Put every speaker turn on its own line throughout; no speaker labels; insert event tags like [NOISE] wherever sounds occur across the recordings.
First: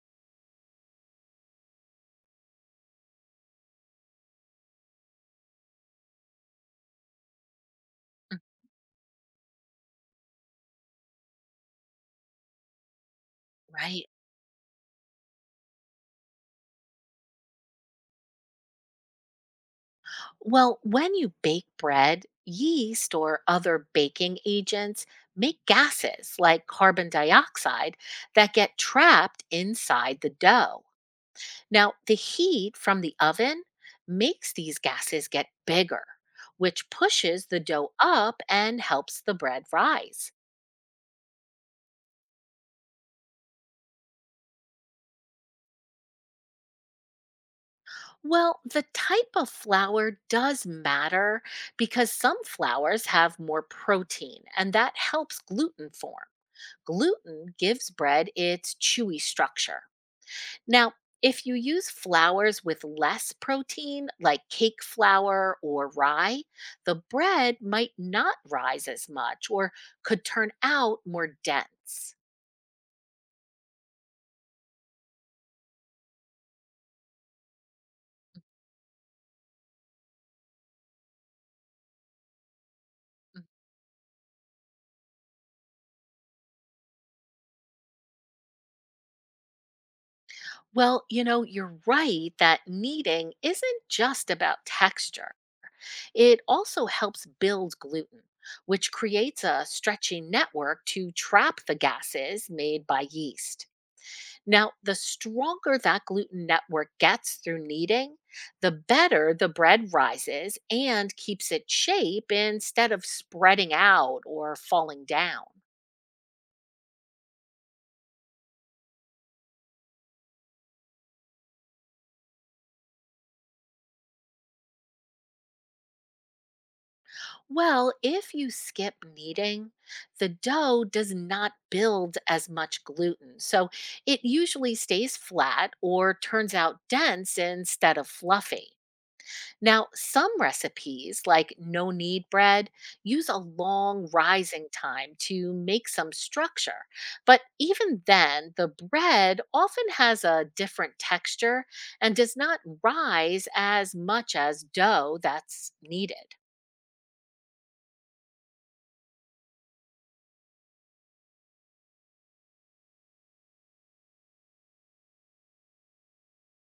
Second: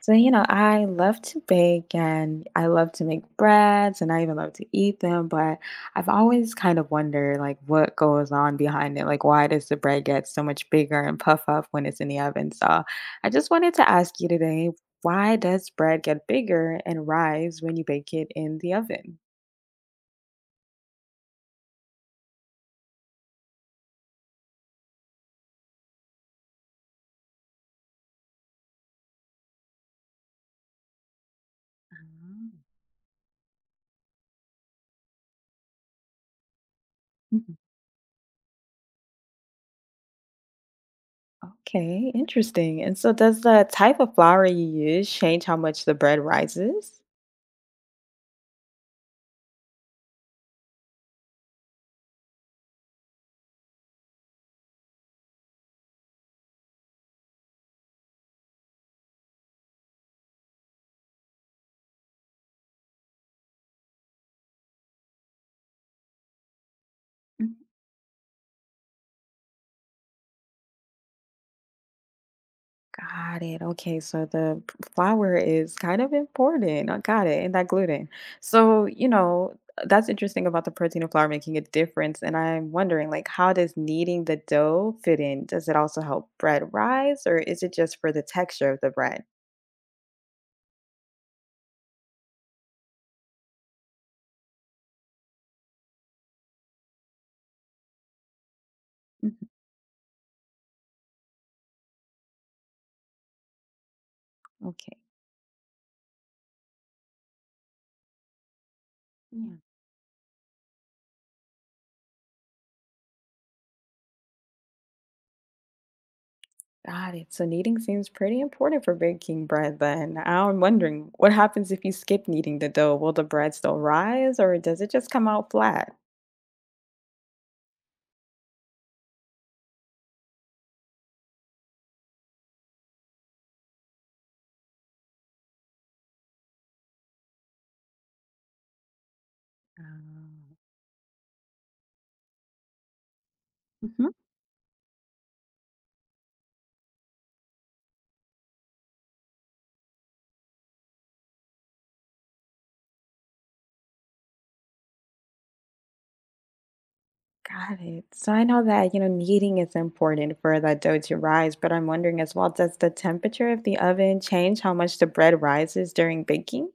So, I love to bake and I love to make breads and I even love to eat them, but I've always kind of wondered like what goes
Mm.
on behind it. Like why does the bread get so much bigger and puff up when it's in the oven? So, I just wanted to
Right.
ask you today, why does bread get bigger and rise when you bake it in the oven?
Well, when you bake bread, yeast or other baking agents make gases like carbon dioxide that get trapped inside the dough. Now, the
Oh.
heat from the oven makes these gases get bigger, which pushes
Mhm.
the dough up and helps the bread rise.
Okay, interesting. And so does the type of flour you use change how much the bread rises?
Well, the type of flour does matter because some flours have more protein, and that helps gluten form. Gluten gives bread its chewy structure. Now, if you use flours with less protein, like cake flour or rye, the bread might not rise as much or could turn out more dense.
Got it. Okay, so the flour is kind of important. I got it. And that gluten. So, that's interesting about the protein and flour making a difference. And I'm wondering, like,
Mm.
how does kneading the dough fit in? Does it also help bread rise, or is it just for the texture of the bread?
Well, you know, you're right that kneading isn't just about texture. It also helps build gluten, which creates
Mhm.
a stretchy network to trap the gases made by yeast. Now, the
Okay.
stronger that gluten network gets through kneading, the better the
Yeah.
bread rises and keeps its shape instead of spreading out or falling down.
Got it. So kneading seems pretty important for baking bread then. Now I'm wondering, what happens if you skip kneading the dough? Will the bread still rise, or does it just come out flat?
Well, if you skip kneading, the dough does not build as much gluten. So it usually stays flat or turns out dense instead of fluffy. Now, some recipes, like no knead bread, use a long
Oh.
rising time to make some structure. But even then, the bread often has a different texture and does not rise as much as dough that's kneaded.
Got it. So I know that, kneading is important for the dough to rise, but I'm wondering as well, does the temperature of the oven change how much the bread rises during baking?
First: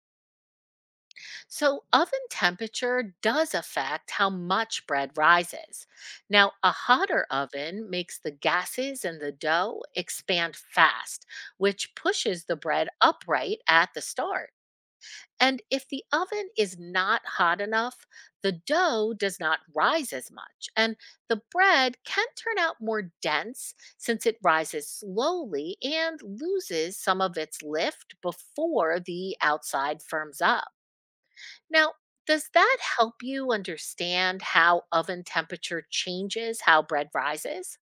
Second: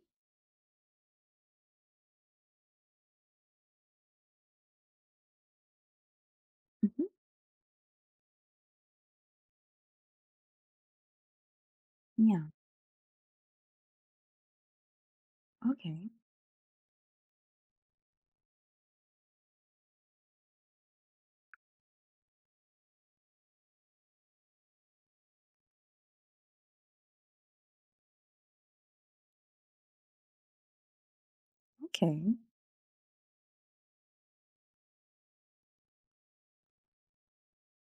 So, oven temperature does affect how much bread rises. Now, a
Mhm.
hotter oven makes the gases in the dough expand fast, which
Yeah.
pushes the bread upright at the start. And if the
Okay.
oven is not hot enough, the dough does not rise as much, and the bread can turn out more dense since it rises slowly and loses some of its lift before the outside firms up. Now,
Okay.
does that help you understand how oven temperature changes how bread rises?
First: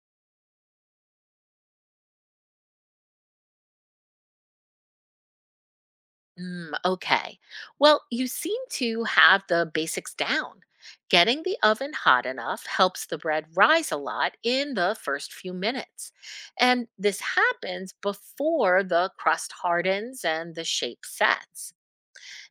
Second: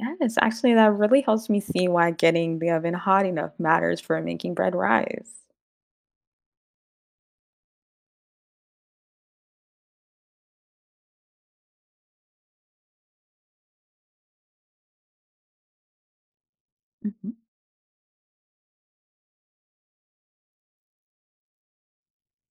Yes, actually, that really helps me see why getting the oven hot enough matters for making bread rise.
Mm, okay. Well, you seem to have the basics down. Getting the oven hot enough helps the bread rise a lot in the first few minutes. And this
Mhm.
happens before the crust hardens and the shape sets.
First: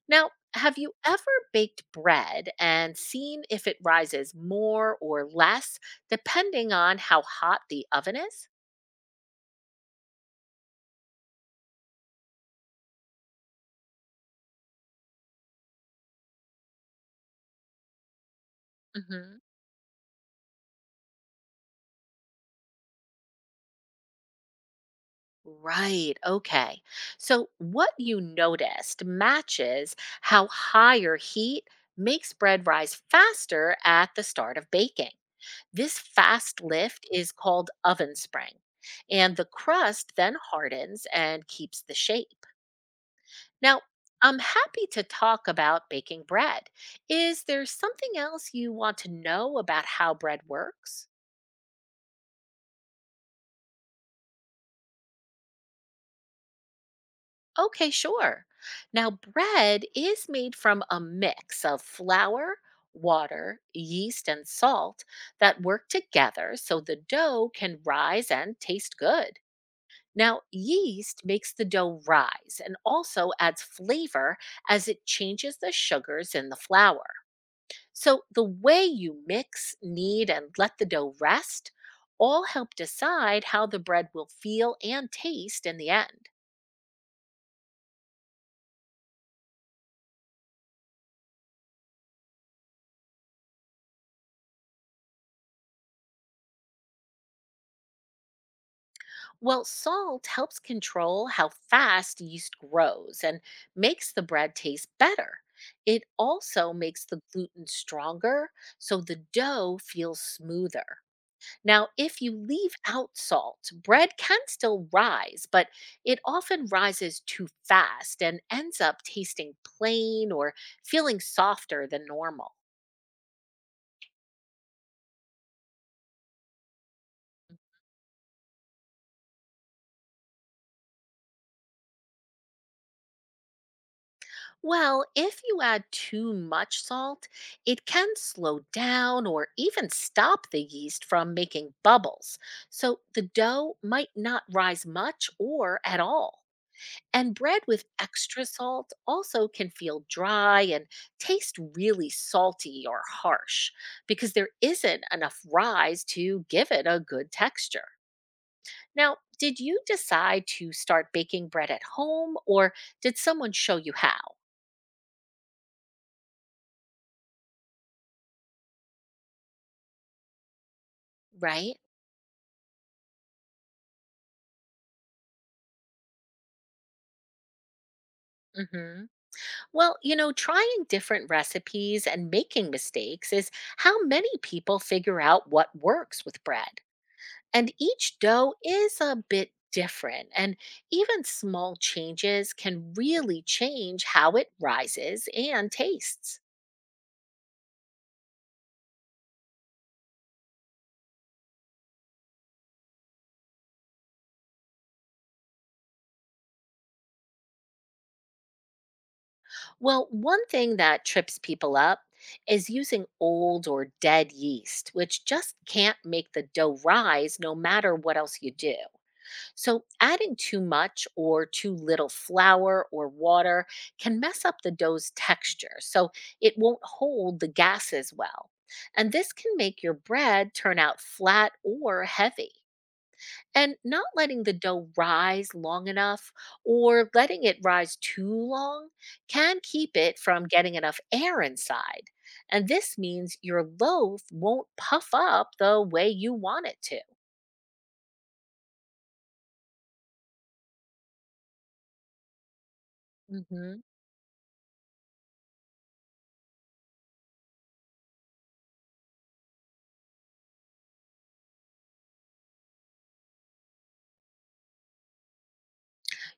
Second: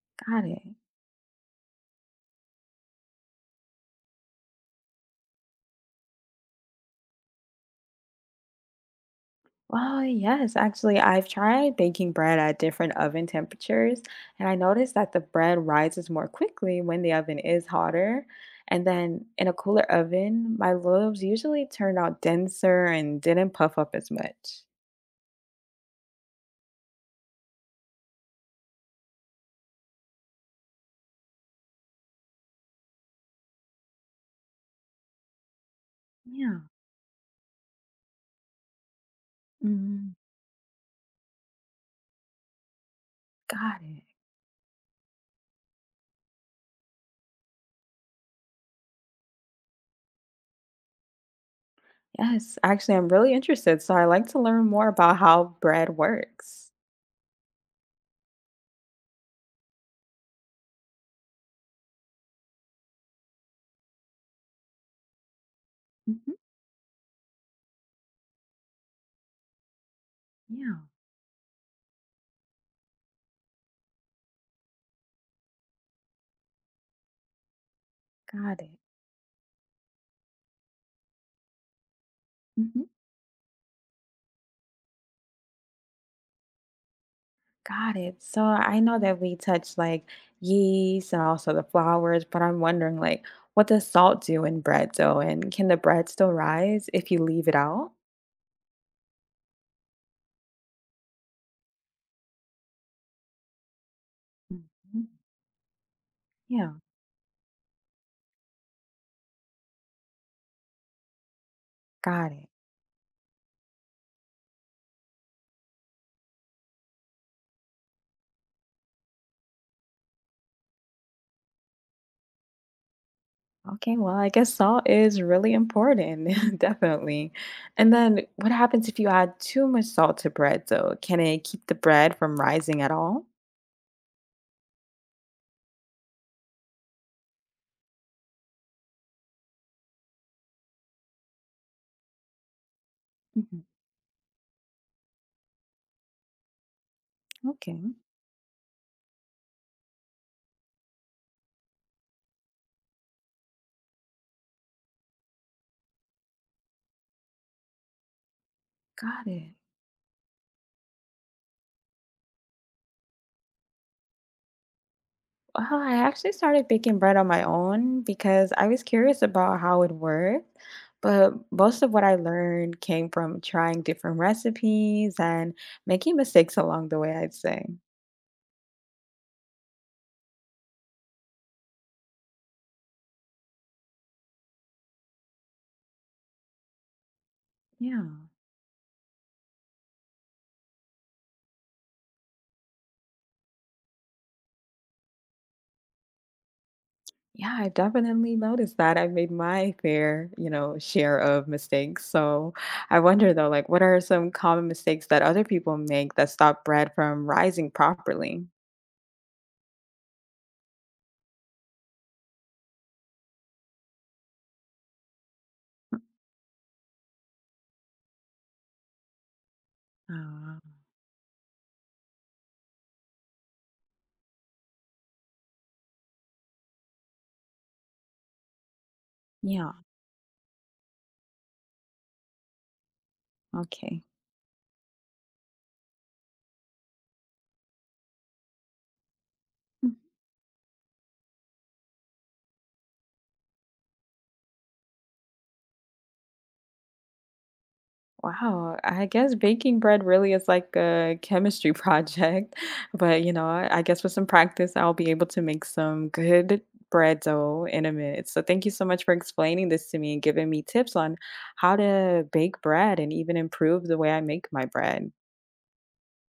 Now,
Got it.
have you ever baked bread and seen if it rises more or less depending on how hot the oven is?
Well, yes, actually, I've tried baking bread at different oven temperatures, and I noticed that the bread rises more quickly when the oven is hotter. And then
Hmm.
in a cooler oven, my loaves usually turned out denser and didn't puff up as much.
Right, okay. So, what you noticed matches how higher heat makes bread rise faster at the start of baking. This
Yeah.
fast lift is called oven spring, and the crust
Hmm.
then hardens and keeps the shape.
Got
Now,
it.
I'm happy to talk about baking bread. Is there something else you want to know about how bread works?
Yes, actually, I'm really interested, so I like to learn more about how bread works.
Okay, sure. Now, bread is made from a mix of flour, water, yeast, and salt that work
Hmm.
together so the dough can rise and taste good. Now,
Yeah,
yeast makes the dough rise and also adds flavor as it changes the sugars in the flour. So the
got it.
way you mix, knead, and let the dough rest all help
Mhm.
decide how the bread will feel and taste in the end.
Got it. So I know that we touched like yeast and also the flours, but I'm wondering like what does salt do in bread dough and can the bread still rise if you leave it out?
Well, salt helps control how fast yeast grows and makes the bread taste
Mhm.
better. It
Yeah,
also makes the gluten stronger, so the dough feels smoother. Now, if
got
you
it.
leave out salt, bread can still rise, but it often rises too fast and ends up tasting plain or feeling softer than normal.
Okay, well, I guess salt is really important, [LAUGHS] definitely. And then what happens if you add too much salt to bread dough? Can it keep the bread from rising at all?
Well, if you add too much salt, it can slow down or even stop the yeast from making bubbles. So the
Mhm.
dough might not rise much or at all. And bread
Okay,
with extra salt also can feel dry and taste really salty or harsh because there isn't enough rise to give it a good texture. Now,
got it.
did you decide to start baking bread at home, or did someone show you how,
I actually started baking bread on my own because I was curious about how it worked. But
right?
most of what I learned came from trying different recipes and making mistakes along the way, I'd say.
Hmm. Well, you know, trying different recipes and making mistakes is how many people figure out what works with bread. And
Yeah.
each dough is a bit different, and even small changes can really change how it rises and tastes.
Yeah, I definitely noticed that. I made my fair, share of mistakes. So I wonder though, like, what are some common mistakes that other people make that stop bread from rising properly?
Well, one thing that trips people up is using old or dead yeast, which just can't make the dough rise no matter what else you do. So, adding
Uh,
too much or too little flour or water can mess up the dough's texture, so it won't hold the gases well. And this can
yeah.
make your bread turn out flat or heavy. And
Okay.
not letting the dough rise long enough or letting it rise too long can keep it from getting enough air inside. And this means your loaf won't puff up the way you want it to.
Wow, I guess baking bread really is like a chemistry project, [LAUGHS] but I
Mhm.
guess with some practice, I'll be able to make some good bread dough in a minute. So thank you so much for explaining this to me and giving me tips on how to bake bread and even improve the way I make my bread.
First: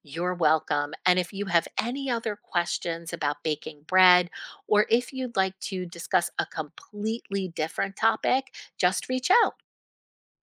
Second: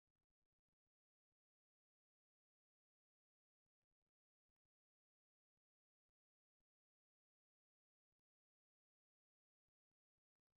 You're welcome. And if you have any other questions about baking bread, or if you'd like to discuss a completely different topic, just reach out.